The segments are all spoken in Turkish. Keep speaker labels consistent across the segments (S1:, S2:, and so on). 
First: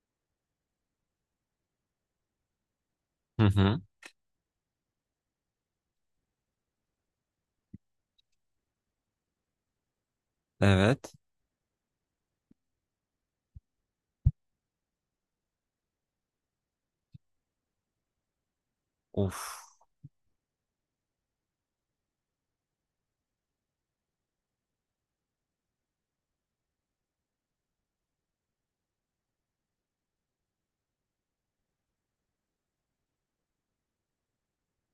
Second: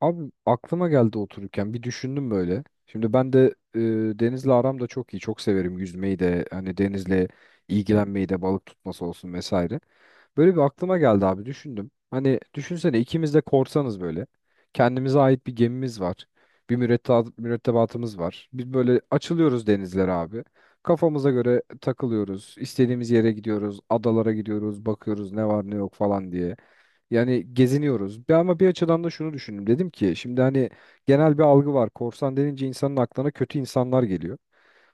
S1: Abi aklıma geldi otururken bir düşündüm böyle. Şimdi ben
S2: Hı
S1: de
S2: hı.
S1: denizle aram da çok iyi. Çok severim yüzmeyi de hani denizle ilgilenmeyi de balık tutması olsun vesaire. Böyle bir aklıma
S2: Evet.
S1: geldi abi düşündüm. Hani düşünsene ikimiz de korsanız böyle. Kendimize ait bir gemimiz var. Bir mürettebatımız var. Biz böyle
S2: Of.
S1: açılıyoruz denizlere abi. Kafamıza göre takılıyoruz. İstediğimiz yere gidiyoruz. Adalara gidiyoruz. Bakıyoruz ne var ne yok falan diye. Yani geziniyoruz. Ama bir açıdan da şunu düşündüm. Dedim ki şimdi hani genel bir algı var. Korsan denince insanın aklına kötü insanlar geliyor.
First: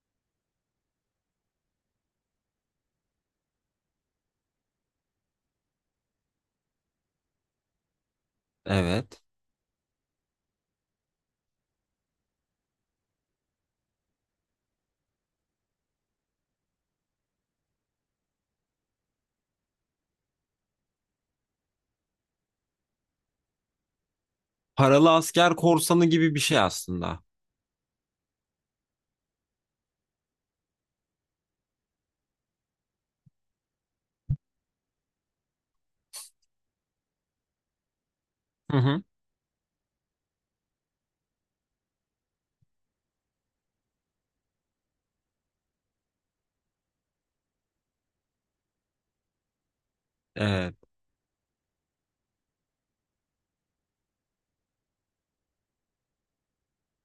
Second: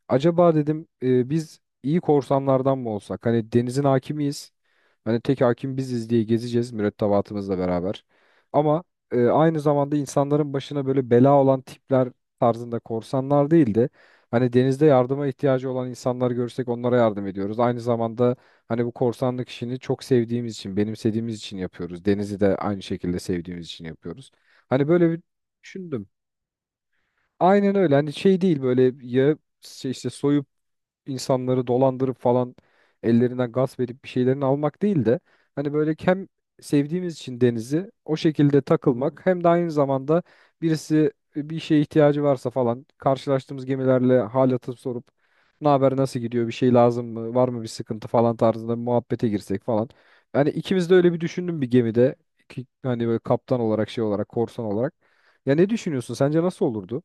S1: Acaba dedim biz iyi korsanlardan mı olsak? Hani denizin hakimiyiz. Hani tek hakim biziz diye gezeceğiz mürettebatımızla beraber. Ama
S2: Evet.
S1: aynı zamanda insanların başına böyle bela olan tipler tarzında korsanlar değil de, hani denizde yardıma ihtiyacı olan insanlar görsek onlara yardım ediyoruz. Aynı zamanda hani bu korsanlık işini çok sevdiğimiz için, benimsediğimiz için yapıyoruz. Denizi de aynı şekilde sevdiğimiz için yapıyoruz. Hani böyle
S2: Paralı
S1: bir
S2: asker korsanı
S1: düşündüm.
S2: gibi bir şey aslında.
S1: Aynen öyle. Hani şey değil, böyle ya şey işte soyup insanları dolandırıp falan, ellerinden gasp edip bir şeylerini almak değil de hani böyle hem sevdiğimiz için denizi o şekilde
S2: Hı hı.
S1: takılmak hem de aynı zamanda birisi bir şeye ihtiyacı varsa falan karşılaştığımız gemilerle hal atıp sorup ne haber, nasıl gidiyor, bir şey lazım mı, var mı bir sıkıntı falan tarzında bir muhabbete girsek falan. Yani
S2: Evet.
S1: ikimiz de öyle bir düşündüm bir gemide ki hani böyle kaptan olarak şey olarak korsan olarak. Ya ne düşünüyorsun? Sence nasıl olurdu?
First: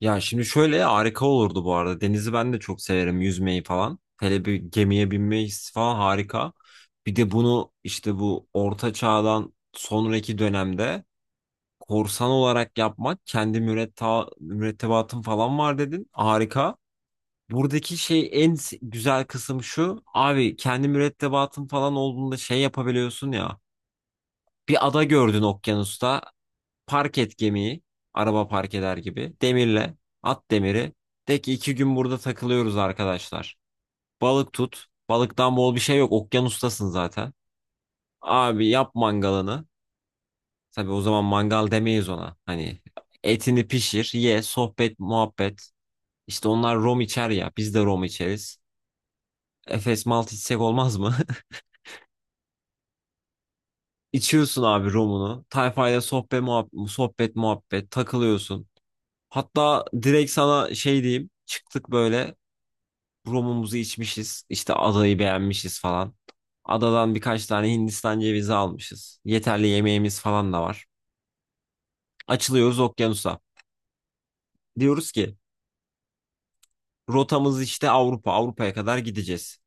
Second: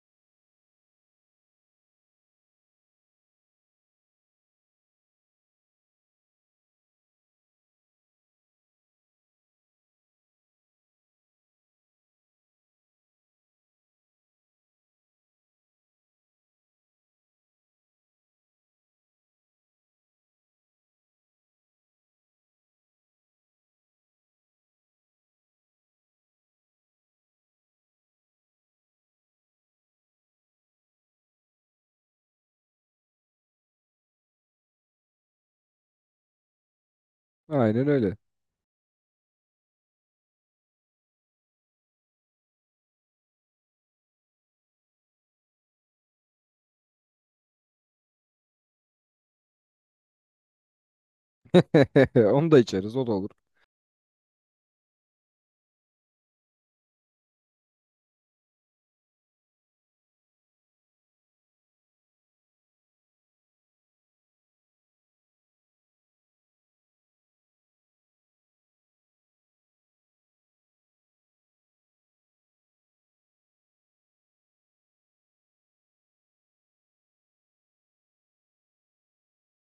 S2: Ya şimdi şöyle harika olurdu bu arada. Denizi ben de çok severim yüzmeyi falan. Hele bir gemiye binmeyi falan harika. Bir de bunu işte bu orta çağdan sonraki dönemde korsan olarak yapmak kendi mürettebatın falan var dedin. Harika. Buradaki şey en güzel kısım şu. Abi kendi mürettebatın falan olduğunda şey yapabiliyorsun ya. Bir ada gördün okyanusta. Park et gemiyi. Araba park eder gibi. Demirle. At demiri. De ki iki gün burada takılıyoruz arkadaşlar. Balık tut. Balıktan bol bir şey yok. Okyanustasın zaten.
S1: Aynen öyle.
S2: Abi yap mangalını. Tabii o zaman mangal demeyiz ona. Hani etini pişir, ye, sohbet, muhabbet. İşte onlar rom içer ya. Biz de rom içeriz. Efes malt içsek olmaz mı?
S1: Onu da içeriz, o da olur.
S2: İçiyorsun abi romunu. Tayfayla sohbet, muhabbet, sohbet, muhabbet. Takılıyorsun. Hatta direkt sana şey diyeyim. Çıktık böyle romumuzu içmişiz. İşte adayı beğenmişiz falan. Adadan birkaç tane Hindistan cevizi almışız. Yeterli yemeğimiz falan da var. Açılıyoruz okyanusa. Diyoruz ki rotamız işte Avrupa. Avrupa'ya kadar gideceğiz.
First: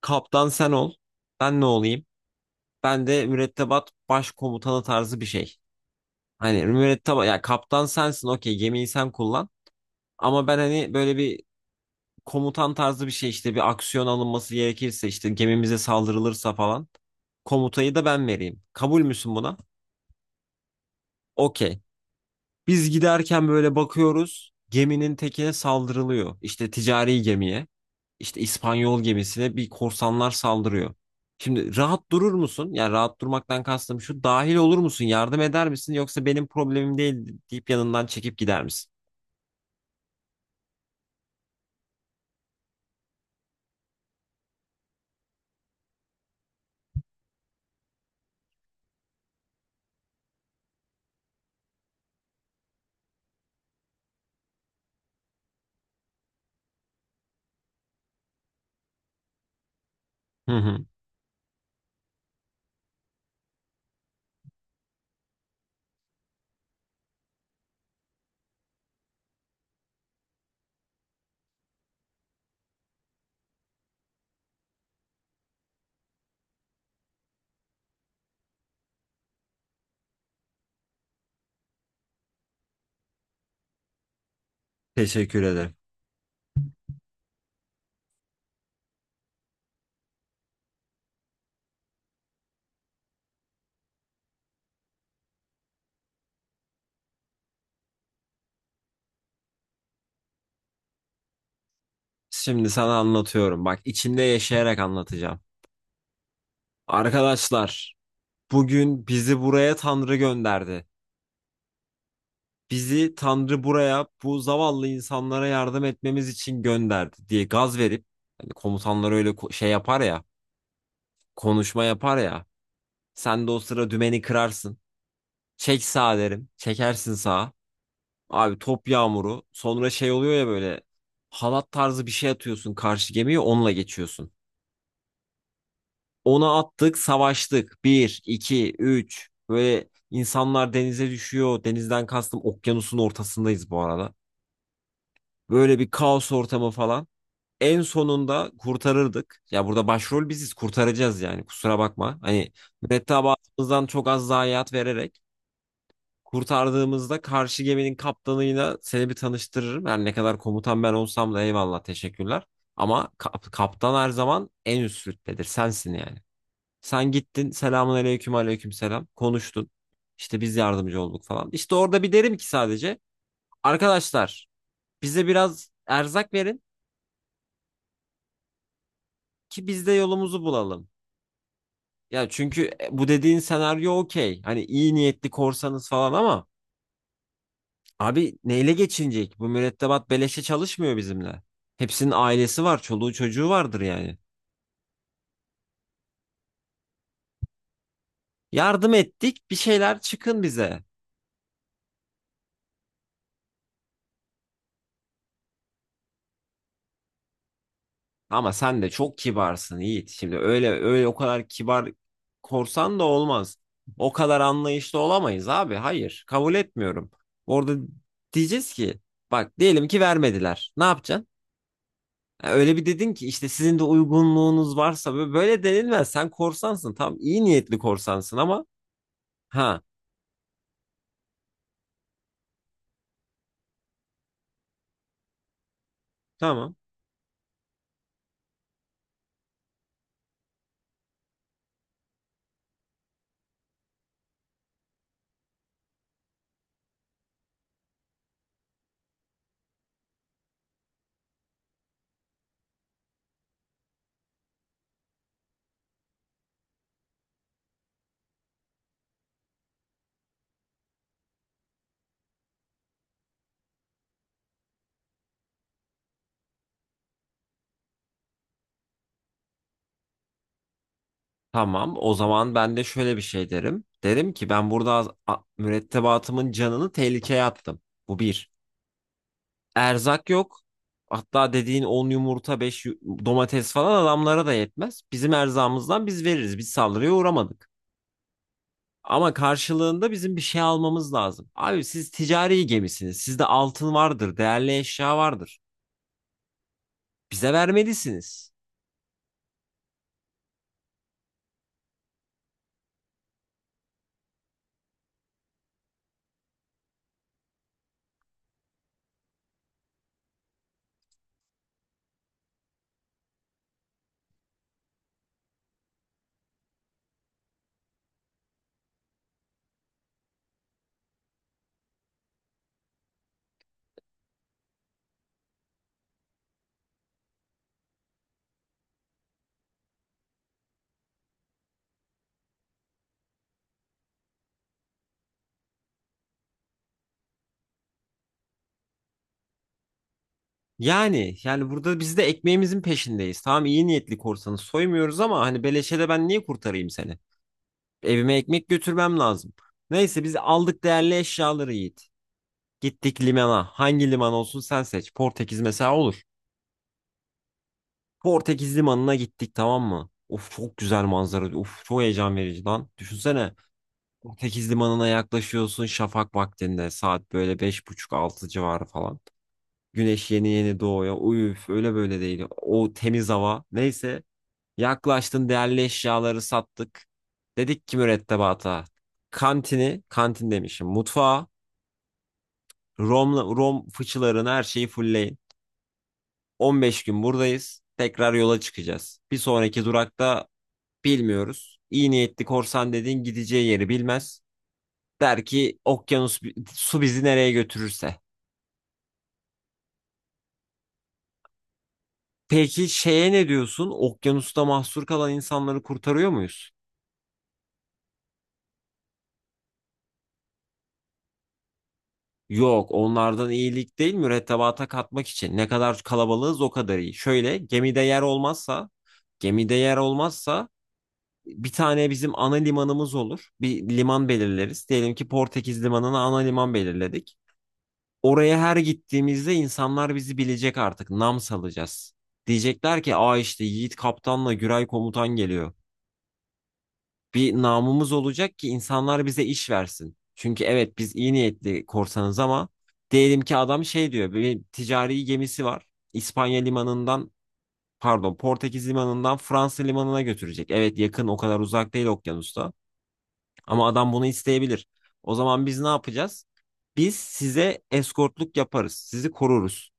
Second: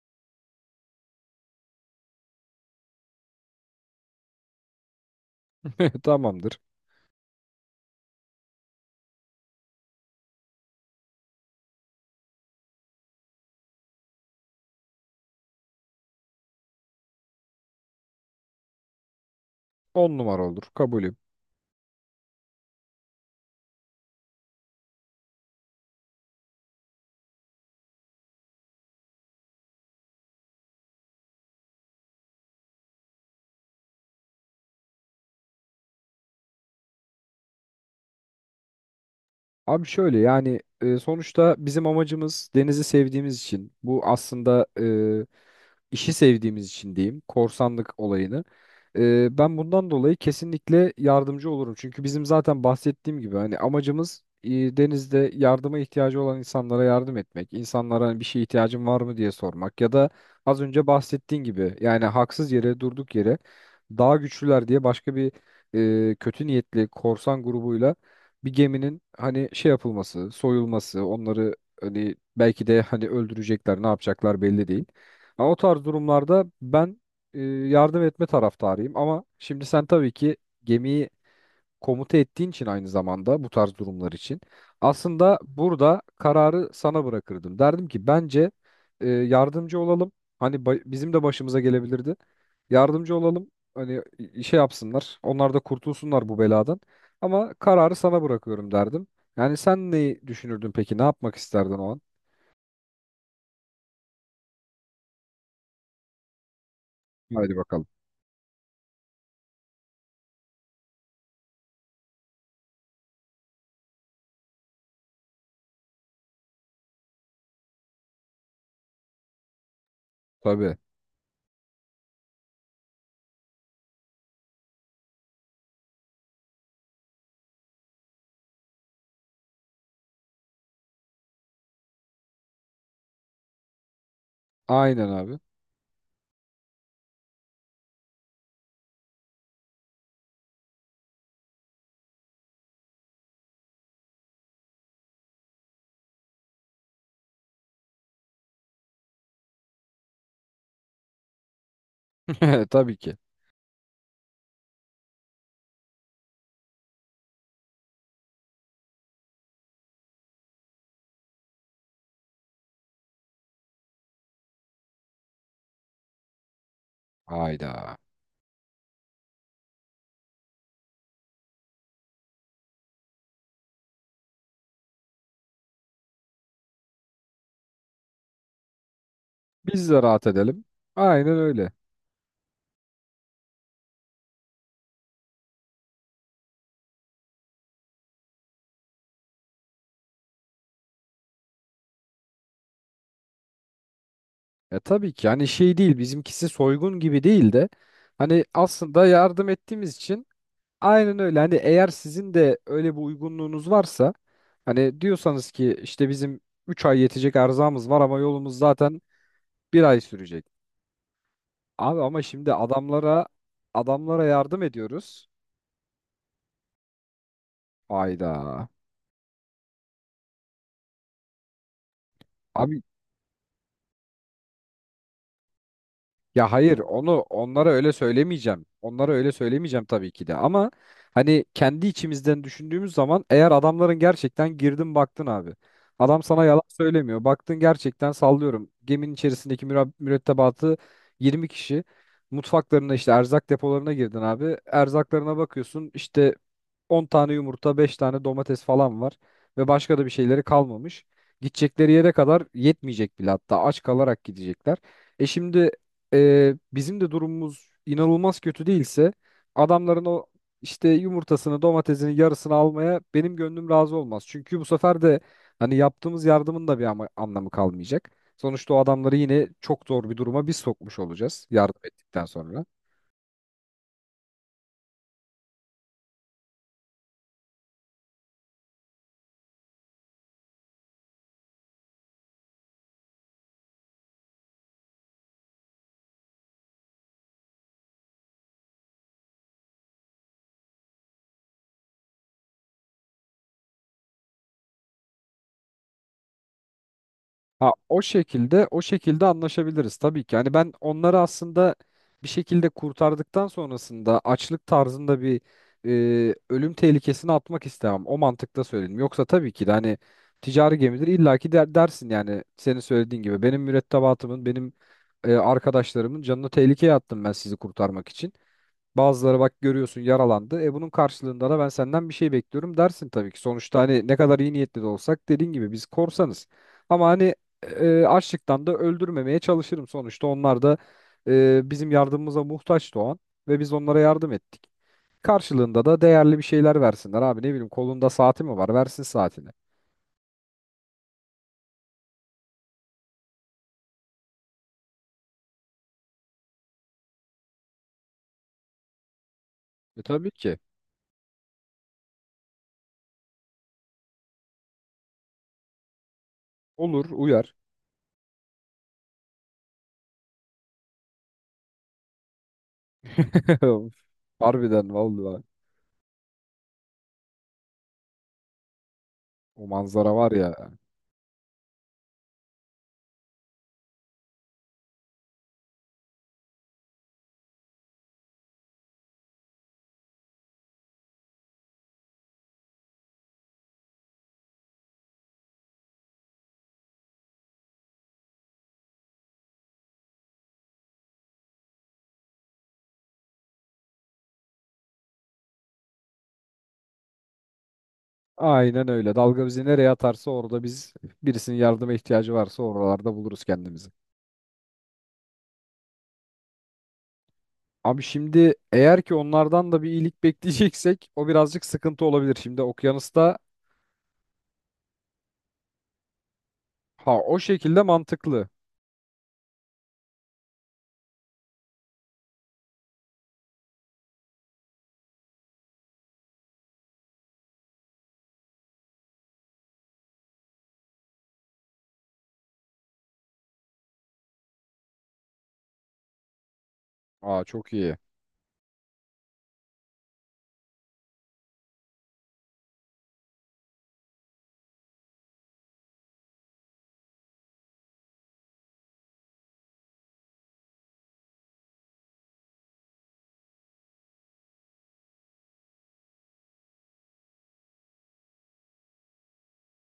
S2: Kaptan sen ol. Ben ne olayım? Ben de mürettebat başkomutanı tarzı bir şey.
S1: Tamamdır.
S2: Hani mürettebat ya kaptan sensin okey gemiyi sen kullan. Ama ben hani böyle bir komutan tarzı bir şey işte bir aksiyon alınması gerekirse işte gemimize saldırılırsa falan komutayı da ben vereyim. Kabul müsün buna?
S1: 10 numara olur. Kabulüm.
S2: Okey. Biz giderken böyle bakıyoruz geminin tekine saldırılıyor. İşte ticari gemiye işte İspanyol gemisine bir korsanlar saldırıyor. Şimdi rahat durur musun? Yani rahat durmaktan kastım şu dahil olur musun? Yardım eder misin? Yoksa benim problemim değil deyip yanından çekip gider misin?
S1: Abi şöyle yani sonuçta bizim amacımız denizi sevdiğimiz için bu aslında, işi sevdiğimiz için diyeyim korsanlık olayını. Ben bundan dolayı kesinlikle yardımcı olurum. Çünkü bizim zaten bahsettiğim gibi hani amacımız denizde yardıma ihtiyacı olan insanlara yardım etmek. İnsanlara hani bir şeye ihtiyacın var mı diye sormak ya da
S2: Hı
S1: az
S2: hı.
S1: önce bahsettiğin gibi. Yani haksız yere, durduk yere, daha güçlüler diye başka bir kötü niyetli korsan grubuyla bir geminin hani şey yapılması, soyulması, onları hani belki de hani öldürecekler, ne yapacaklar belli değil. Ama o tarz durumlarda ben yardım etme taraftarıyım. Ama şimdi sen tabii ki gemiyi komuta ettiğin için aynı zamanda bu tarz durumlar için aslında
S2: Teşekkür ederim.
S1: burada kararı sana bırakırdım. Derdim ki bence yardımcı olalım. Hani bizim de başımıza gelebilirdi. Yardımcı olalım. Hani şey yapsınlar. Onlar da kurtulsunlar bu beladan. Ama kararı sana bırakıyorum derdim. Yani sen neyi düşünürdün peki? Ne yapmak isterdin o an?
S2: Şimdi sana anlatıyorum. Bak içinde yaşayarak anlatacağım.
S1: Haydi bakalım.
S2: Arkadaşlar, bugün bizi buraya Tanrı gönderdi. Bizi Tanrı buraya bu zavallı insanlara yardım etmemiz için gönderdi diye gaz verip hani komutanlar öyle şey yapar ya,
S1: Tabii.
S2: konuşma yapar ya. Sen de o sıra dümeni kırarsın. Çek sağa derim. Çekersin sağa. Abi top yağmuru. Sonra şey oluyor ya böyle halat tarzı bir şey atıyorsun karşı gemiye onunla geçiyorsun.
S1: Aynen abi.
S2: Onu attık, savaştık. Bir, iki, üç. Böyle insanlar denize düşüyor. Denizden kastım okyanusun ortasındayız bu arada. Böyle bir kaos ortamı falan. En sonunda kurtarırdık. Ya burada başrol biziz, kurtaracağız yani. Kusura bakma. Hani
S1: Tabii ki.
S2: mürettebatımızdan çok az zayiat vererek kurtardığımızda karşı geminin kaptanıyla seni bir tanıştırırım. Yani ne kadar komutan ben olsam da eyvallah, teşekkürler. Ama kaptan her zaman en üst rütbedir. Sensin yani. Sen gittin selamun
S1: Hayda.
S2: aleyküm aleyküm selam konuştun. İşte biz yardımcı olduk falan. İşte orada bir derim ki sadece arkadaşlar bize biraz erzak verin ki biz
S1: Biz
S2: de
S1: de rahat
S2: yolumuzu
S1: edelim.
S2: bulalım.
S1: Aynen öyle.
S2: Ya çünkü bu dediğin senaryo okey. Hani iyi niyetli korsanız falan ama abi neyle geçinecek? Bu mürettebat beleşe çalışmıyor bizimle. Hepsinin ailesi var, çoluğu çocuğu vardır yani.
S1: Ya tabii ki hani şey değil, bizimkisi soygun gibi değil de hani
S2: Yardım
S1: aslında yardım
S2: ettik, bir
S1: ettiğimiz
S2: şeyler
S1: için
S2: çıkın bize.
S1: aynen öyle. Hani eğer sizin de öyle bir uygunluğunuz varsa hani diyorsanız ki işte bizim 3 ay yetecek erzağımız var ama
S2: Ama
S1: yolumuz
S2: sen de
S1: zaten
S2: çok kibarsın
S1: bir ay
S2: Yiğit. Şimdi
S1: sürecek.
S2: öyle öyle o kadar kibar
S1: Abi ama şimdi
S2: korsan da
S1: adamlara,
S2: olmaz. O
S1: adamlara
S2: kadar
S1: yardım
S2: anlayışlı
S1: ediyoruz.
S2: olamayız abi. Hayır, kabul etmiyorum. Orada
S1: Ayda.
S2: diyeceğiz ki bak diyelim ki vermediler. Ne yapacaksın? Ha, öyle
S1: Abi
S2: bir dedin ki işte sizin de uygunluğunuz varsa böyle böyle denilmez. Sen
S1: ya hayır,
S2: korsansın.
S1: onu
S2: Tam iyi
S1: onlara
S2: niyetli
S1: öyle
S2: korsansın ama
S1: söylemeyeceğim. Onlara öyle
S2: ha
S1: söylemeyeceğim tabii ki de ama hani kendi içimizden düşündüğümüz zaman eğer adamların gerçekten girdin baktın abi. Adam sana yalan
S2: tamam.
S1: söylemiyor. Baktın gerçekten sallıyorum. Geminin içerisindeki mürettebatı 20 kişi. Mutfaklarına işte erzak depolarına girdin abi. Erzaklarına bakıyorsun işte 10 tane yumurta, 5 tane domates falan var ve başka da bir şeyleri kalmamış. Gidecekleri yere kadar yetmeyecek bile, hatta aç kalarak gidecekler. E şimdi, bizim de durumumuz inanılmaz kötü değilse adamların o işte yumurtasını, domatesini, yarısını almaya benim gönlüm razı olmaz. Çünkü bu sefer de hani yaptığımız yardımın da bir anlamı kalmayacak. Sonuçta o adamları yine çok zor bir duruma biz sokmuş olacağız yardım
S2: Tamam o
S1: ettikten
S2: zaman
S1: sonra.
S2: ben de şöyle bir şey derim. Derim ki ben burada mürettebatımın canını tehlikeye attım. Bu bir. Erzak yok. Hatta dediğin 10 yumurta 5 domates falan adamlara da yetmez. Bizim erzağımızdan biz veririz. Biz saldırıya uğramadık. Ama karşılığında bizim bir şey almamız lazım. Abi siz ticari gemisiniz. Sizde altın vardır, değerli eşya vardır. Bize
S1: Ha, o
S2: vermelisiniz.
S1: şekilde o şekilde anlaşabiliriz tabii ki. Yani ben onları aslında bir şekilde kurtardıktan sonrasında açlık tarzında bir ölüm tehlikesini atmak istemem. O mantıkta söyledim. Yoksa tabii ki de hani ticari gemidir illaki dersin yani senin söylediğin gibi. Benim mürettebatımın, benim arkadaşlarımın canını tehlikeye attım ben sizi kurtarmak için. Bazıları bak görüyorsun yaralandı. E bunun karşılığında da ben senden bir şey bekliyorum dersin tabii ki. Sonuçta hani ne kadar iyi niyetli de olsak, dediğin gibi biz korsanız. Ama hani açlıktan da öldürmemeye çalışırım sonuçta. Onlar da bizim yardımımıza muhtaçtı o an ve biz onlara yardım ettik. Karşılığında da değerli bir şeyler versinler abi, ne bileyim, kolunda saati mi var versin saatini.
S2: Yani yani burada biz de ekmeğimizin peşindeyiz. Tamam iyi niyetli korsanı soymuyoruz ama hani beleşe de ben niye kurtarayım seni? Evime ekmek götürmem lazım.
S1: E
S2: Neyse
S1: tabii
S2: biz
S1: ki
S2: aldık değerli eşyaları Yiğit. Gittik limana. Hangi liman olsun sen seç. Portekiz mesela olur.
S1: olur, uyar.
S2: Portekiz limanına gittik tamam mı? Of çok güzel manzara. Of çok heyecan verici lan. Düşünsene. Portekiz
S1: Harbiden
S2: limanına
S1: vallahi
S2: yaklaşıyorsun şafak vaktinde. Saat böyle beş buçuk altı civarı falan.
S1: o manzara
S2: Güneş
S1: var
S2: yeni
S1: ya.
S2: yeni doğuyor. Uyuf öyle böyle değil. O temiz hava. Neyse. Yaklaştın değerli eşyaları sattık. Dedik ki mürettebata. Kantini, kantin demişim. Mutfağı, Rom, Rom fıçılarını her şeyi fullleyin. 15 gün buradayız. Tekrar yola çıkacağız. Bir sonraki durakta bilmiyoruz. İyi niyetli korsan dediğin gideceği yeri bilmez. Der ki okyanus su bizi nereye götürürse.
S1: Aynen öyle. Dalga bizi nereye atarsa orada biz, birisinin yardıma ihtiyacı varsa
S2: Peki
S1: oralarda
S2: şeye
S1: buluruz
S2: ne
S1: kendimizi.
S2: diyorsun? Okyanusta mahsur kalan insanları kurtarıyor muyuz?
S1: Abi şimdi eğer ki onlardan da bir iyilik bekleyeceksek o birazcık sıkıntı olabilir. Şimdi
S2: Yok,
S1: okyanusta,
S2: onlardan iyilik değil mürettebata katmak için. Ne kadar kalabalığız o kadar iyi.
S1: ha o
S2: Şöyle
S1: şekilde
S2: gemide yer
S1: mantıklı.
S2: olmazsa, gemide yer olmazsa bir tane bizim ana limanımız olur. Bir liman belirleriz. Diyelim ki Portekiz limanına ana liman belirledik. Oraya her gittiğimizde insanlar bizi bilecek artık. Nam salacağız. Diyecekler ki aa işte Yiğit Kaptan'la Güray Komutan geliyor.
S1: Aa
S2: Bir
S1: çok iyi.
S2: namımız olacak ki insanlar bize iş versin. Çünkü evet biz iyi niyetli korsanız ama diyelim ki adam şey diyor bir ticari gemisi var. İspanya limanından pardon Portekiz limanından Fransa limanına götürecek. Evet yakın o kadar uzak değil okyanusta. Ama adam bunu isteyebilir. O zaman biz ne yapacağız? Biz size eskortluk yaparız. Sizi koruruz.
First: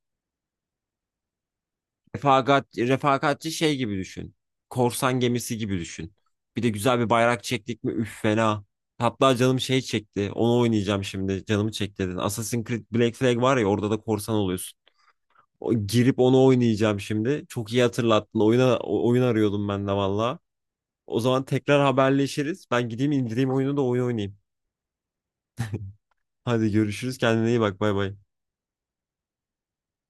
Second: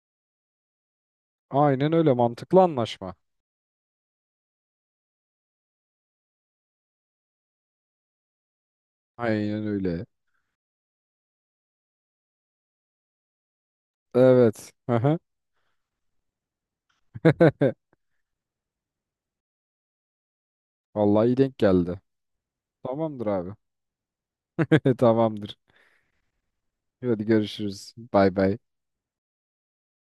S1: Aynen öyle, mantıklı
S2: Refakat,
S1: anlaşma.
S2: refakatçi şey gibi düşün. Korsan gemisi gibi düşün. Bir de güzel bir bayrak çektik mi üf fena. Hatta canım
S1: Aynen
S2: şey
S1: öyle.
S2: çekti. Onu oynayacağım şimdi. Canımı çekti dedin. Assassin's Creed Black Flag var ya orada da korsan
S1: Evet.
S2: oluyorsun.
S1: Hı hı.
S2: O, girip onu oynayacağım şimdi. Çok iyi hatırlattın. Oyun arıyordum ben de valla. O
S1: Vallahi iyi
S2: zaman
S1: denk
S2: tekrar
S1: geldi.
S2: haberleşiriz. Ben gideyim
S1: Tamamdır
S2: indireyim
S1: abi.
S2: oyunu da oyun oynayayım.
S1: Tamamdır.
S2: Hadi görüşürüz.
S1: Hadi
S2: Kendine iyi bak.
S1: görüşürüz.
S2: Bay bay.
S1: Bay bay.